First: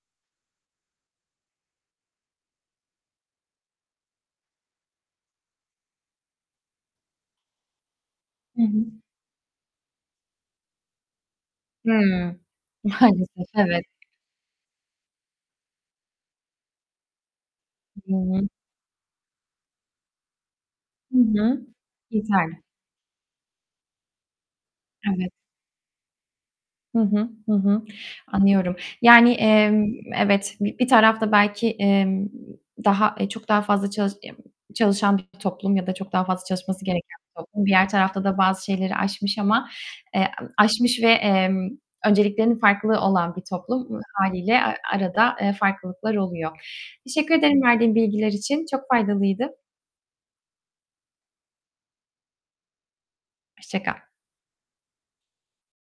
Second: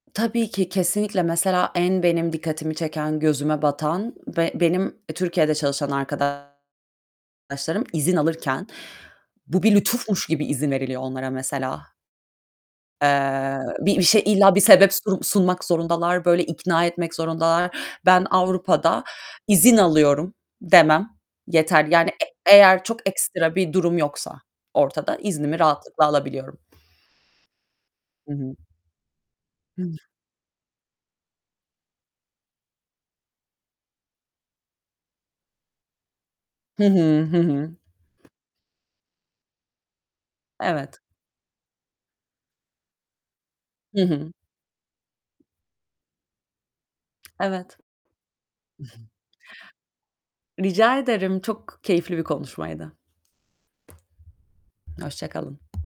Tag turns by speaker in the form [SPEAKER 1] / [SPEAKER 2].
[SPEAKER 1] Tabii ki. Kesinlikle. Mesela en benim dikkatimi çeken, gözüme batan ve benim Türkiye'de çalışan arkadaşlarım izin
[SPEAKER 2] Hı
[SPEAKER 1] alırken
[SPEAKER 2] hı.
[SPEAKER 1] bu bir lütufmuş gibi izin veriliyor onlara mesela.
[SPEAKER 2] Hıı. Maalesef.
[SPEAKER 1] Eee,
[SPEAKER 2] Evet.
[SPEAKER 1] bir bir şey, illa bir sebep surum sunmak zorundalar, böyle ikna etmek zorundalar.
[SPEAKER 2] Hı
[SPEAKER 1] Ben
[SPEAKER 2] hı.
[SPEAKER 1] Avrupa'da, "İzin alıyorum." demem
[SPEAKER 2] Hı hı.
[SPEAKER 1] yeterli. Yani e
[SPEAKER 2] Yeterli.
[SPEAKER 1] eğer çok ekstra bir durum yoksa ortada
[SPEAKER 2] Evet.
[SPEAKER 1] iznimi rahatlıkla alabiliyorum.
[SPEAKER 2] Hı hı, hı hı,
[SPEAKER 1] Hı hı.
[SPEAKER 2] anlıyorum. Yani, emm,
[SPEAKER 1] Hı.
[SPEAKER 2] evet, bir bir tarafta belki, emm, daha eee, çok daha fazla çalış ya, çalışan bir toplum ya da çok daha fazla
[SPEAKER 1] Hı
[SPEAKER 2] çalışması gereken
[SPEAKER 1] hı, hı
[SPEAKER 2] toplum.
[SPEAKER 1] hı.
[SPEAKER 2] Diğer tarafta da bazı şeyleri aşmış ama, eee, emm,
[SPEAKER 1] Evet.
[SPEAKER 2] aşmış ve, emm, önceliklerinin farklı olan bir toplum.
[SPEAKER 1] Hı hı.
[SPEAKER 2] Hâliyle a arada, eee, farklılıklar oluyor. Teşekkür ederim
[SPEAKER 1] Evet.
[SPEAKER 2] verdiğin bilgiler için. Çok faydalıydı.
[SPEAKER 1] Rica ederim, çok keyifli bir konuşmaydı.
[SPEAKER 2] Hoşça kal.
[SPEAKER 1] Hoşça kalın.